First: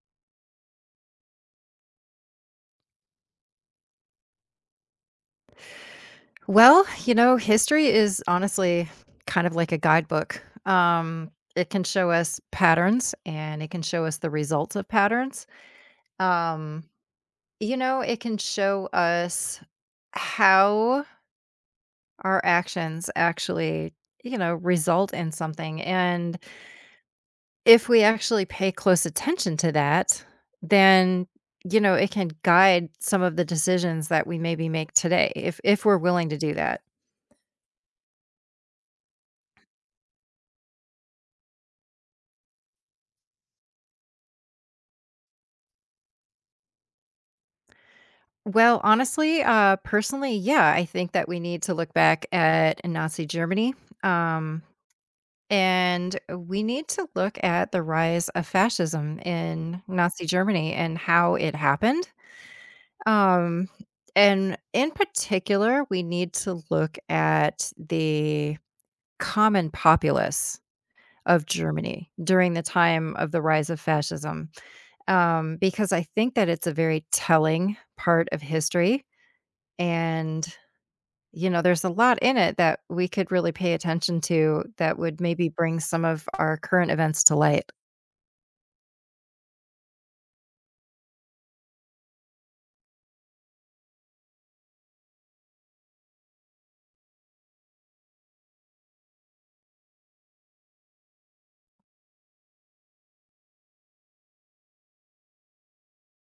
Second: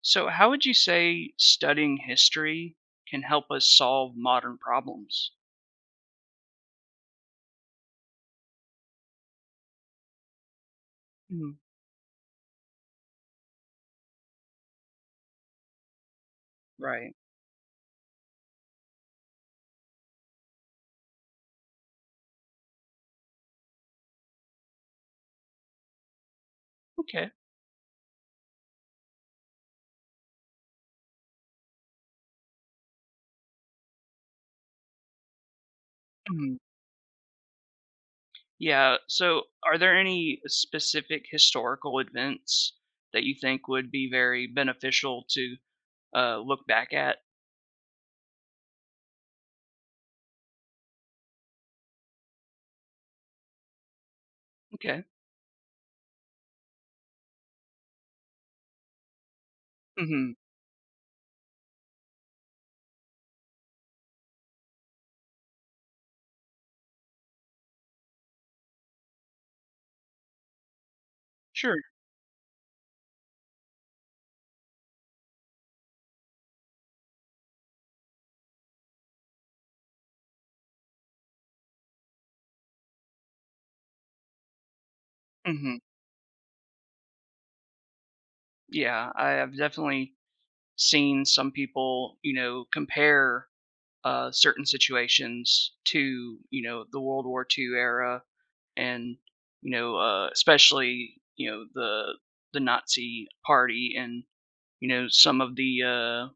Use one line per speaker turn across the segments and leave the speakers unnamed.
So, how would you say studying history can help us solve modern problems?
Well, you know, history is honestly kind of like a guidebook.
Mhm.
It can show us patterns and it can show us the results of patterns. Um,
Right.
you know, it can show us how our actions actually, you know, result in something. And
Okay.
if we actually pay close attention to that, then you know, it can guide some of the decisions that we maybe make today if we're willing to do
Mhm.
that.
Yeah. So, are there any specific historical events that you think would be very beneficial to look back at?
Well, honestly, personally, yeah, I think that we need to look back at Nazi Germany. Um,
Okay.
and we need to look at the rise of fascism in Nazi
Hmm.
Germany and how it happened. Um, and in particular, we need to look at the common populace of
Sure.
Germany during the time of the rise of fascism, because I think that it's a very telling part of history. And you know, there's a lot in it that we could really pay attention to that would maybe
Hmm.
bring some of our current events to light.
Yeah. I have definitely seen some people, you know, compare certain situations to, you know, the World War II era and especially the Nazi Party and you know some of the uh,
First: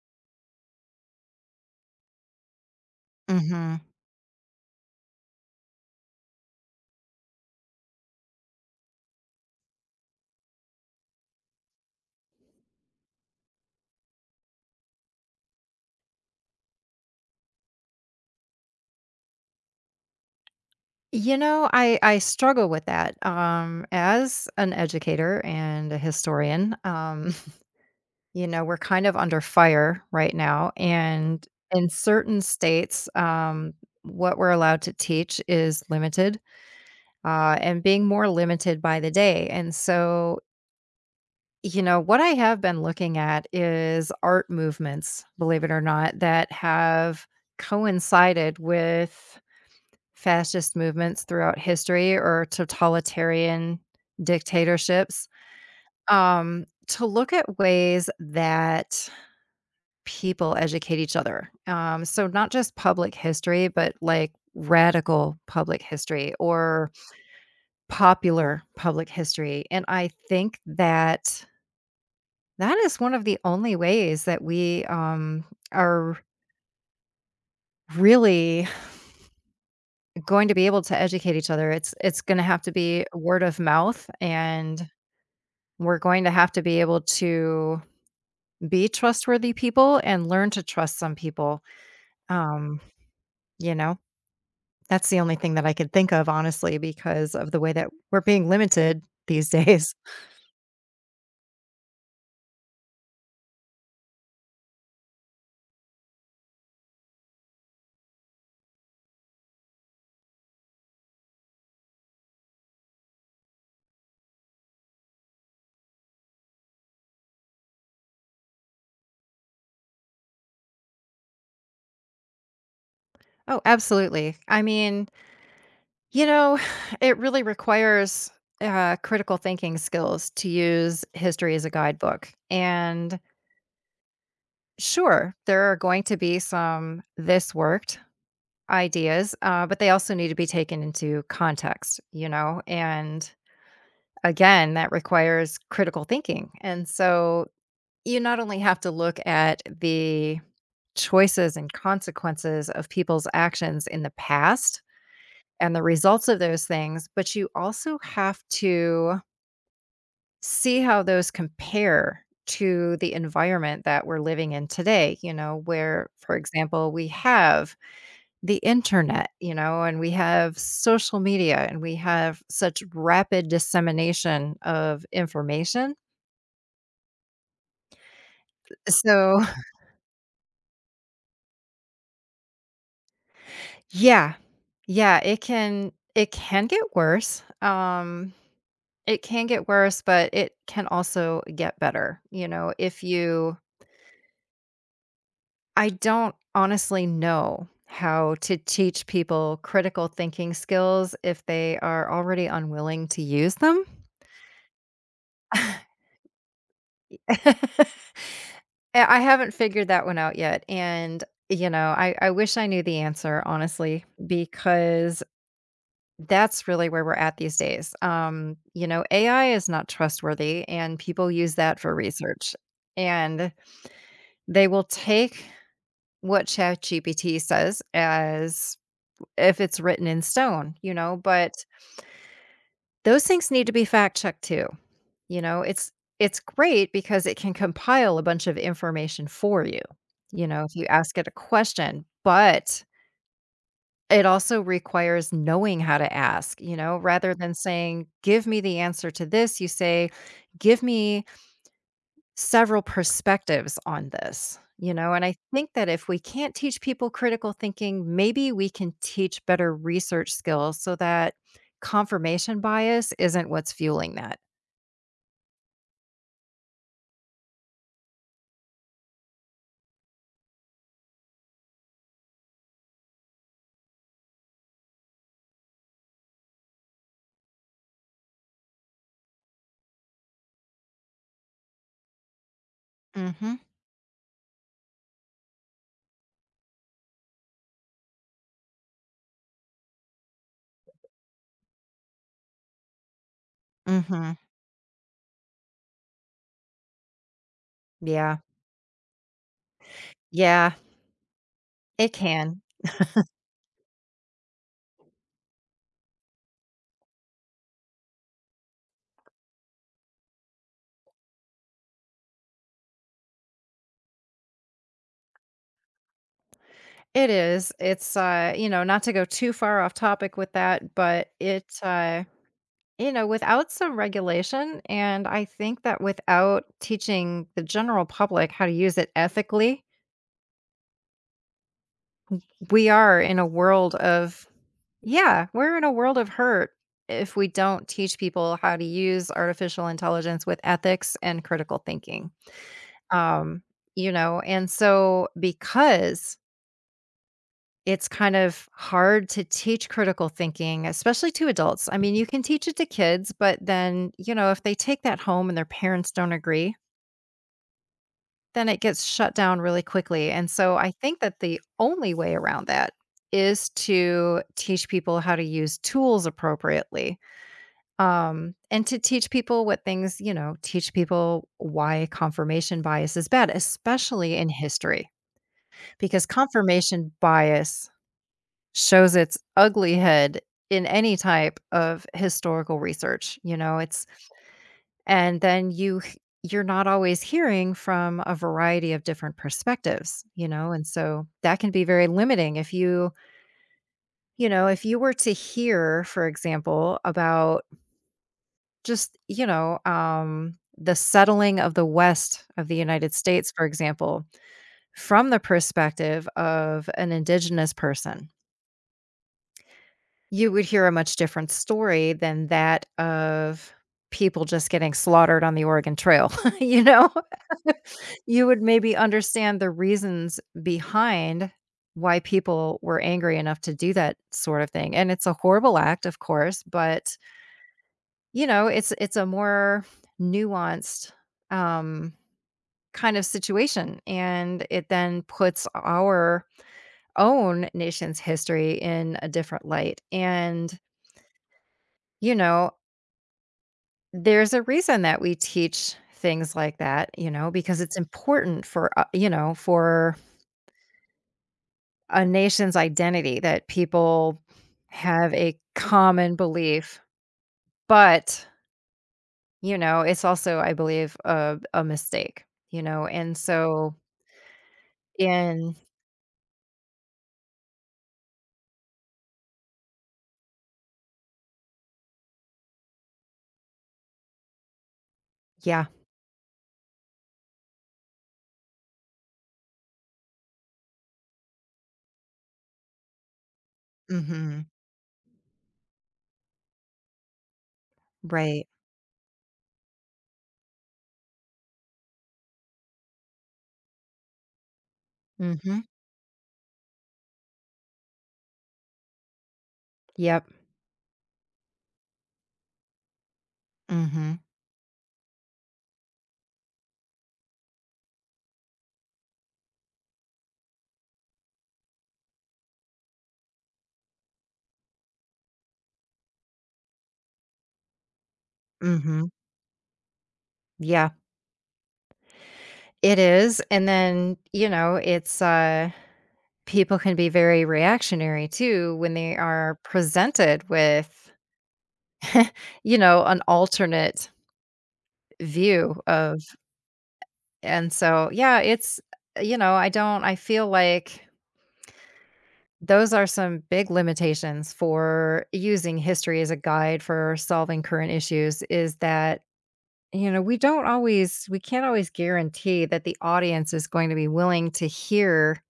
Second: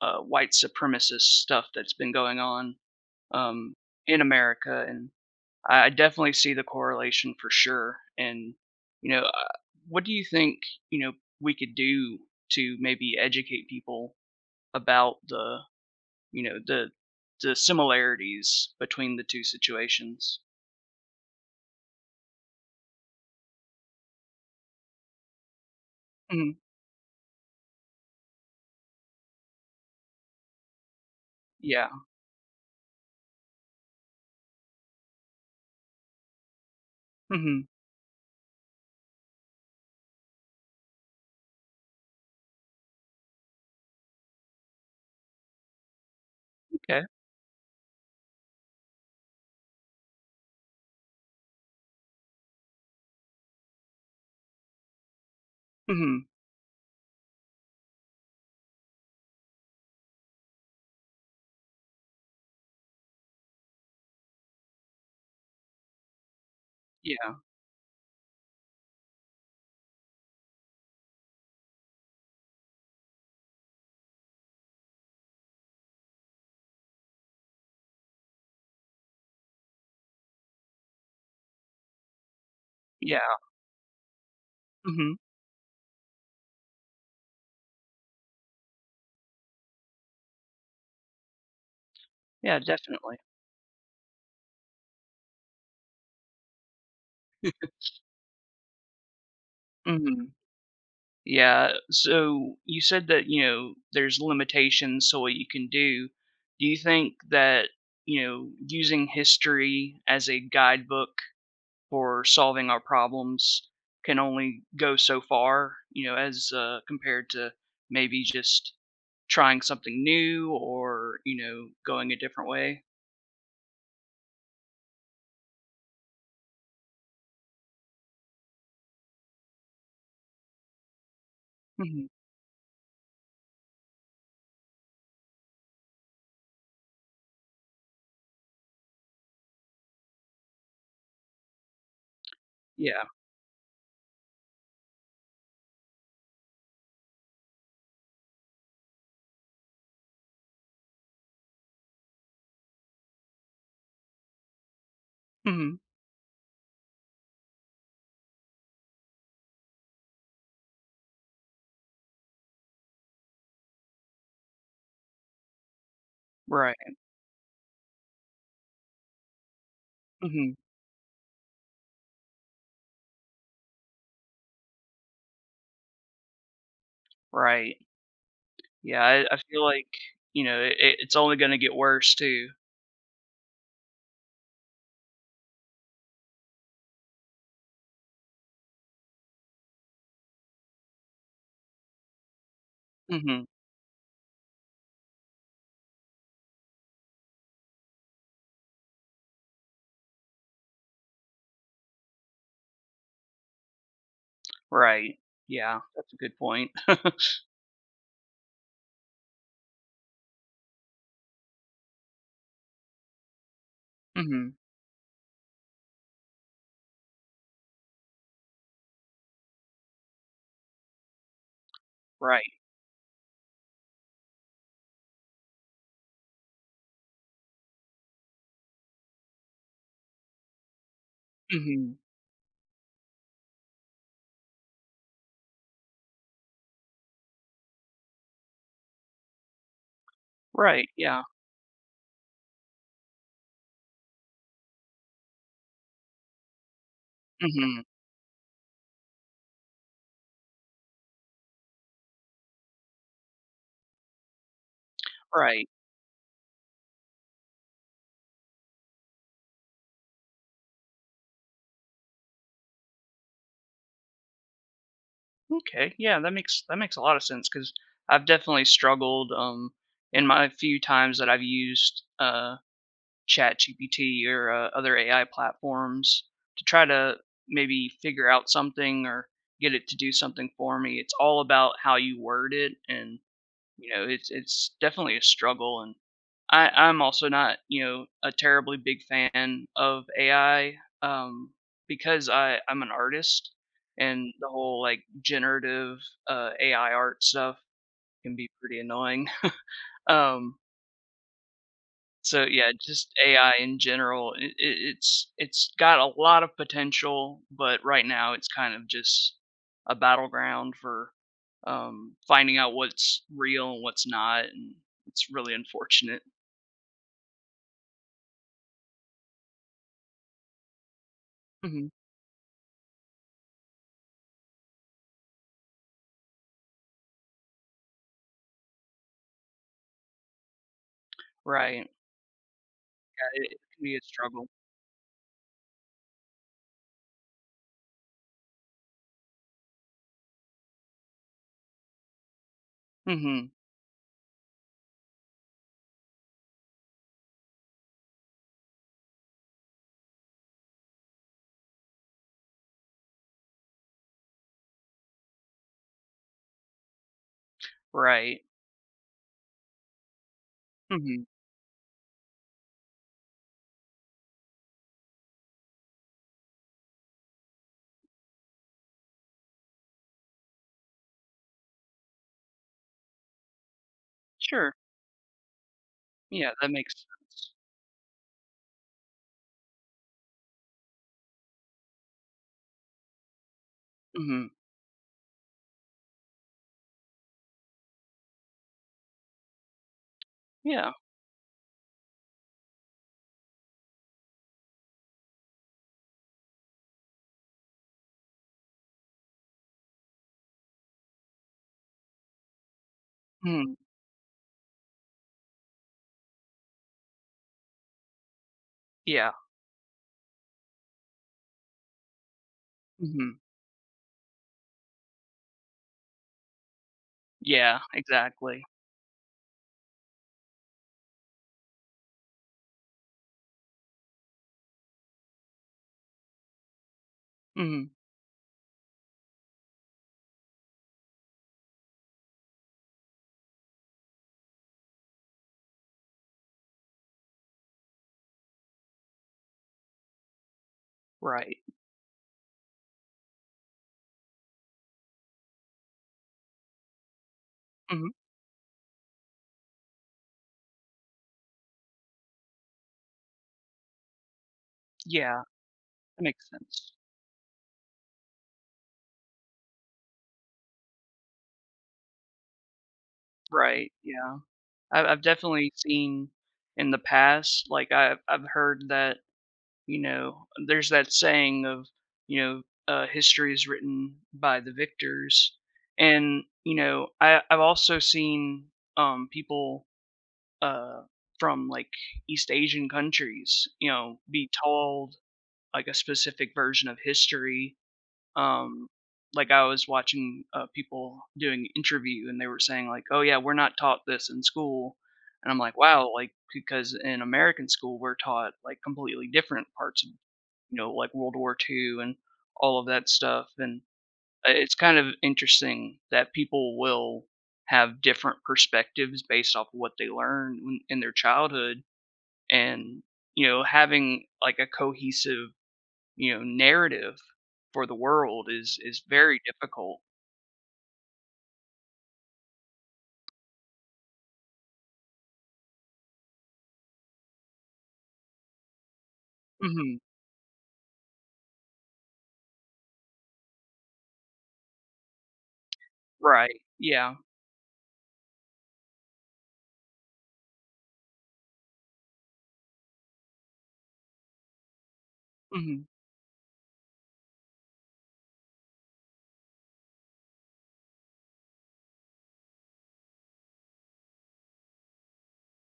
uh, white supremacist stuff that's been going on um,
Mhm.
in America, and I definitely see the correlation for sure. And you know, uh, what do you think you know we could do to maybe educate people about you know the the similarities between the two situations?
You know, I struggle with that, as an educator and a
Mhm.
historian, you know, we're kind of under fire right now, and
Yeah.
in certain states, what we're allowed to teach is limited,
Hmm.
and being more limited by the day, and so you know, what I have been looking at is art movements, believe it or not, that
Okay.
have coincided with fascist movements throughout history or totalitarian dictatorships.
Hmm.
To look at ways that people educate each other. So not just public history, but like radical public history or popular public history. And I think that that is one of the only ways that we, are really going to be able to educate each other. It's gonna have to be
Yeah,
word of mouth, and
mhm.
we're going to have to be able to be trustworthy people and learn to trust some people,
Yeah,
um,
definitely.
you know? That's the only thing that I could think of, honestly, because of the way that we're being limited these days.
Mhm. Yeah, so you said that, you know, there's limitations to what you can do. Do you think that, you know, using history as a guidebook for solving our problems can only go so far, you know, as, compared to maybe just trying something new or, you know, going a different way?
Oh, absolutely. I mean, you know, it really requires critical thinking skills to use history as a
Mhm.
guidebook. And sure, there are going to be some this worked ideas, but they also need to be taken into context, you know?
Yeah.
And again, that requires critical thinking. And so you not only have to look at the choices and consequences of people's actions in the past and
Mhm.
the results of those things, but you also have to see how those compare to the environment that we're living in today, you know, where, for example,
Right.
we have the internet, you know, and we
Mhm.
have social media and we have such rapid dissemination of information.
Right. Yeah, I
So,
feel like, you know, it's only gonna get worse too.
yeah. Yeah, it can get worse. It can get worse, but it can also get better, you know, if
Mhm.
you I don't honestly know how to teach people critical thinking skills if they are already unwilling to use them.
Right. Yeah, that's a good point.
Eh, I haven't figured that one out yet, and, you know, I wish I knew the answer, honestly,
Mhm.
because that's really where we're at these days. You know, AI is not trustworthy, and people use that for
Right.
research, and they will take what ChatGPT says as if it's written in stone, you know, but
Mhm.
those things need to be fact checked too. You know, it's great because it can compile a bunch of information for you, you know, if you
Right,
ask
yeah.
it a question, but it also requires knowing how to ask, you know, rather than
Mhm.
saying, "Give me the answer to this," you say, "Give me several perspectives on this." You know, and I
Right.
think that if we can't teach people critical thinking, maybe we can teach better research skills so that confirmation bias isn't what's fueling that.
Okay, yeah, that makes a lot of sense because 'cause I've definitely struggled, in my few times that I've used, ChatGPT or, other AI platforms to try to maybe figure out something or get it to do something for me. It's all about how you word it. And
Mm. Mhm.
you know, it's definitely a struggle, and I'm also not, you know, a terribly big fan of AI, um, because I'm an artist,
Mm.
and
Mhm.
the whole, like, generative, AI art stuff can
Yeah.
be pretty annoying. Um
Yeah, it
so
can.
yeah, just AI in general, it's got a lot of potential, but right now it's kind of just a battleground for, finding out what's real and what's not, and it's really unfortunate.
It is. It's, you know, not to go too far off topic with that, but it,
Mhm.
you know, without some regulation, and I think that without teaching the general public how to use it ethically,
Right.
we are in
Yeah, it
a
it can
world
be a struggle.
of, yeah, we're in a world of hurt if we don't teach people how to use artificial intelligence with ethics and critical thinking.
Mhm.
Um, you know, and so because it's kind of hard to teach critical thinking, especially to adults. I mean, you can teach it to kids, but then, you know, if they take that home and their parents don't agree,
Right.
then it gets shut down really quickly. And so I think
Mhm.
that the only way around that is to teach people how to use tools appropriately and to teach people what things, you know, teach people why confirmation bias is bad, especially in
Sure.
history, because
Yeah, that makes
confirmation
sense.
bias shows its ugly head in any type of historical research, you know, it's
Mhm.
and then you're not always hearing from a variety of different perspectives, you know, and
Yeah.
so that can be very limiting if you, you know, if you were to hear, for example, about just, you know, the settling of the west of the United States, for
Mhm.
example, from the perspective of an indigenous person,
Yeah.
you would hear a much different story than that
Mhm.
of people just getting slaughtered on the Oregon Trail, you know?
Yeah,
You would
exactly.
maybe understand the reasons behind why people were angry enough to do that sort of thing, and it's a horrible act, of course, but,
Mhm.
you know, it's a more nuanced, um, kind of situation, and it then puts our own nation's history in a different light, and,
Right.
you know, there's a reason that we teach things like that, you know, because it's
Mhm.
important for, you know, for a nation's identity that people have
Yeah,
a
that
common
makes sense.
belief. But, you know, it's also, I believe, a mistake, you know, and
Right,
so
yeah. I've definitely
in
seen in the past, like, I've heard that, you know, there's that saying of, you know, "History is written by the victors."
yeah,
And, you know, I've also seen, people, uh, from, like, East Asian countries, you know, be
mhm,
told, like, a specific version of history.
right,
um, like I was watching people doing interview and they were saying like, "Oh yeah, we're not taught this in school," and I'm like,
mhm,
"Wow!" Like because in American school we're taught like completely different parts of
yep,
you know like World War II and all of that stuff, and
mhm,
it's kind of interesting that people will have different perspectives based off of what they learn when, in their childhood and you know having like a cohesive you know, narrative for the world is
mhm,
very difficult.
yeah, it is, and then, you know, it's, people can be very reactionary too when they are
Mhm.
presented with you know an alternate view of
Right. Yeah.
and so yeah it's you know I don't I feel like those are some big limitations for
Mhm.
using history as a guide for solving current issues is that you know we can't always guarantee that the audience is going to be willing to hear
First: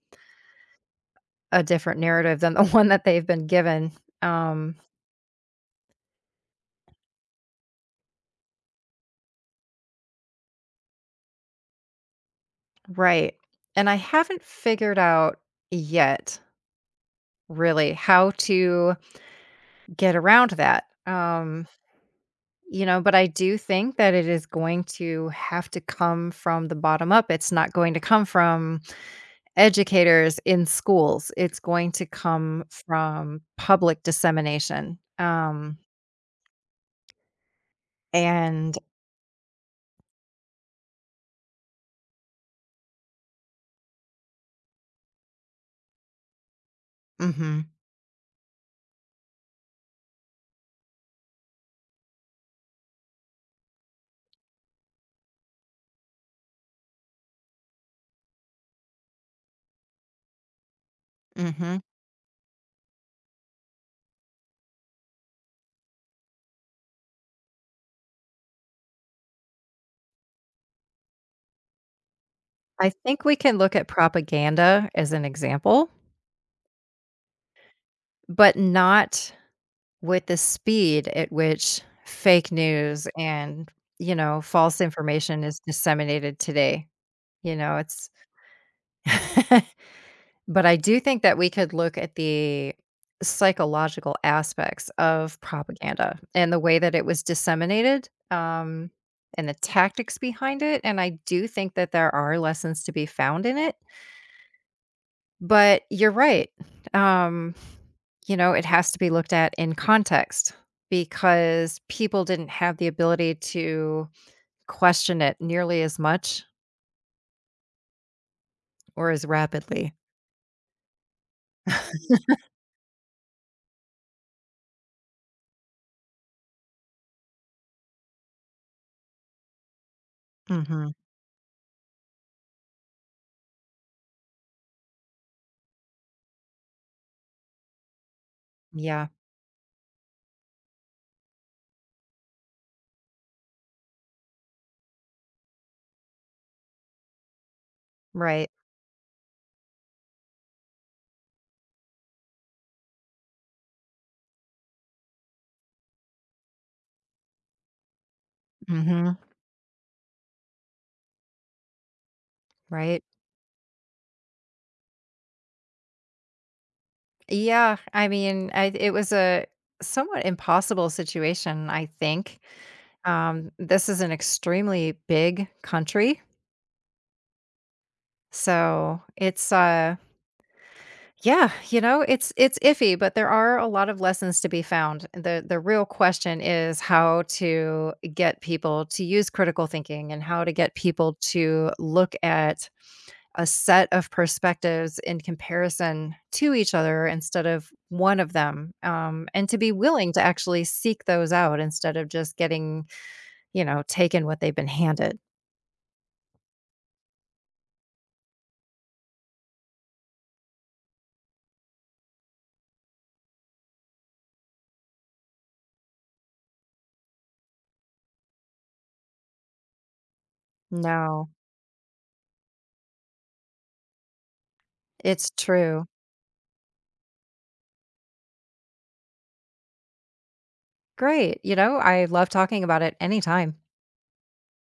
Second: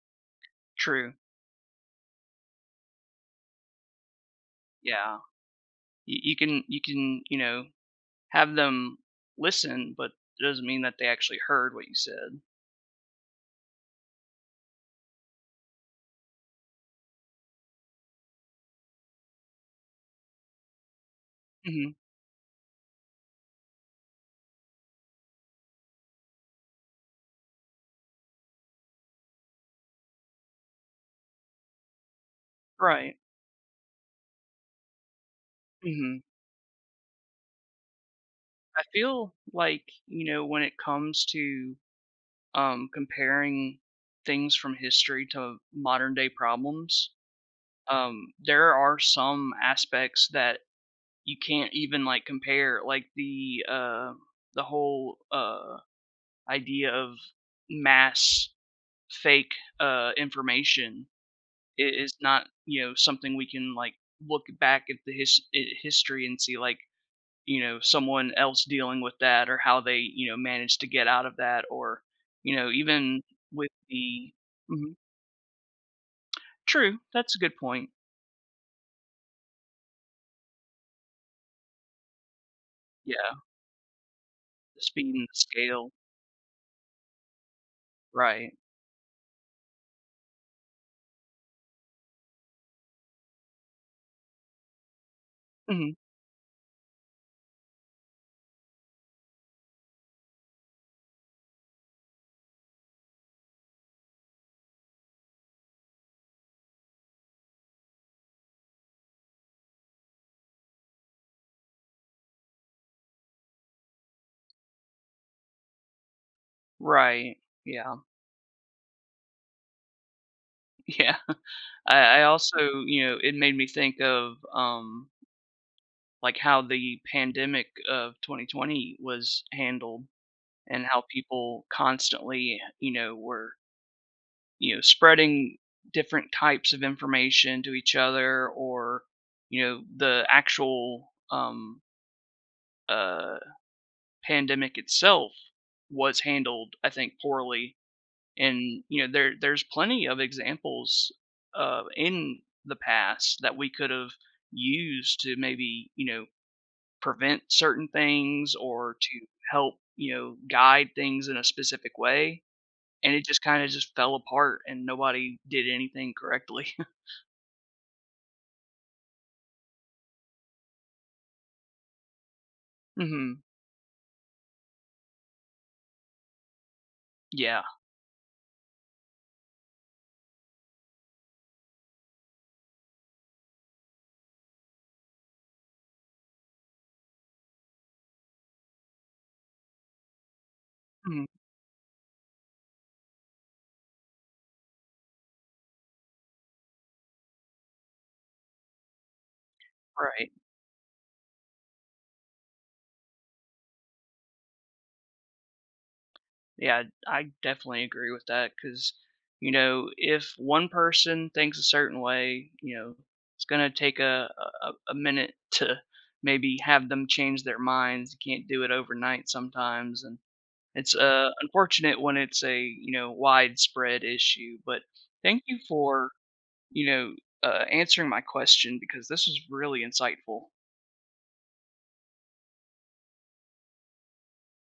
True.
a different narrative than the one that they've been given um
Yeah. You can, you know, have them listen, but it doesn't mean that they actually heard what you said.
right. And I haven't figured out yet really how to get around that.
Mhm.
You know, but I do think that it is going to have to come from the bottom up. It's not going to come from educators in schools. It's going to come
Right.
from public dissemination.
Mhm.
And
I feel like, you know, when it comes to comparing things from history to modern day problems,
mhm,
there are some aspects that you can't even like compare like the whole idea of mass fake information
mhm.
is not you know something we can like look back at the history and see like you know someone else dealing with that or how they you know managed to get out of that or you know
I
even
think we can
with
look at
the
propaganda
Mhm.
as an example,
True, that's a good point.
but not with the speed at which fake news
Yeah,
and, you know, false
the speed and the
information is
scale,
disseminated today, you know, it's
right.
but I do think that we could look at the psychological aspects of
Mhm.
propaganda and the way that it was disseminated, and the tactics behind it, and I do think that there are lessons to be found in it. But you're right. Um, you know, it has to be looked at in context because people didn't have the ability to question it nearly as much
Right, yeah.
or as rapidly.
Yeah, I also, you know, it made me think of, like, how the pandemic of 2020 was handled and
Mhm.
how people constantly, you know, were, you know, spreading different types of information to each other or,
Yeah,
you know, the actual, uh, pandemic itself was handled, I think, poorly.
right.
And, you know, there there's plenty of examples, in the past that we could have used to maybe, you know, prevent certain things or
Mhm.
to help, you know, guide things in a specific way,
Right.
and it just kinda just fell apart and nobody did anything correctly.
Yeah, I mean, I it was a somewhat impossible situation, I think.
Mhm.
This is an extremely big country,
Yeah.
so it's, yeah, you know, it's iffy, but there are a lot of lessons to be found. The real question is how to get people to use critical thinking and how to get people
Mhm.
to look at a set of perspectives in comparison to each other instead of one of them and to be willing to
Right.
actually seek those out instead of just getting you know taken what they've been handed
Yeah, I definitely agree with that because, you know, if one person thinks a certain way, you know, it's gonna take a minute to maybe have them change their minds. You can't do it overnight sometimes, and it's
no
unfortunate when it's a you know widespread issue. But
it's
thank you
true
for you know answering my question because this was really insightful.
great you know I love talking about it anytime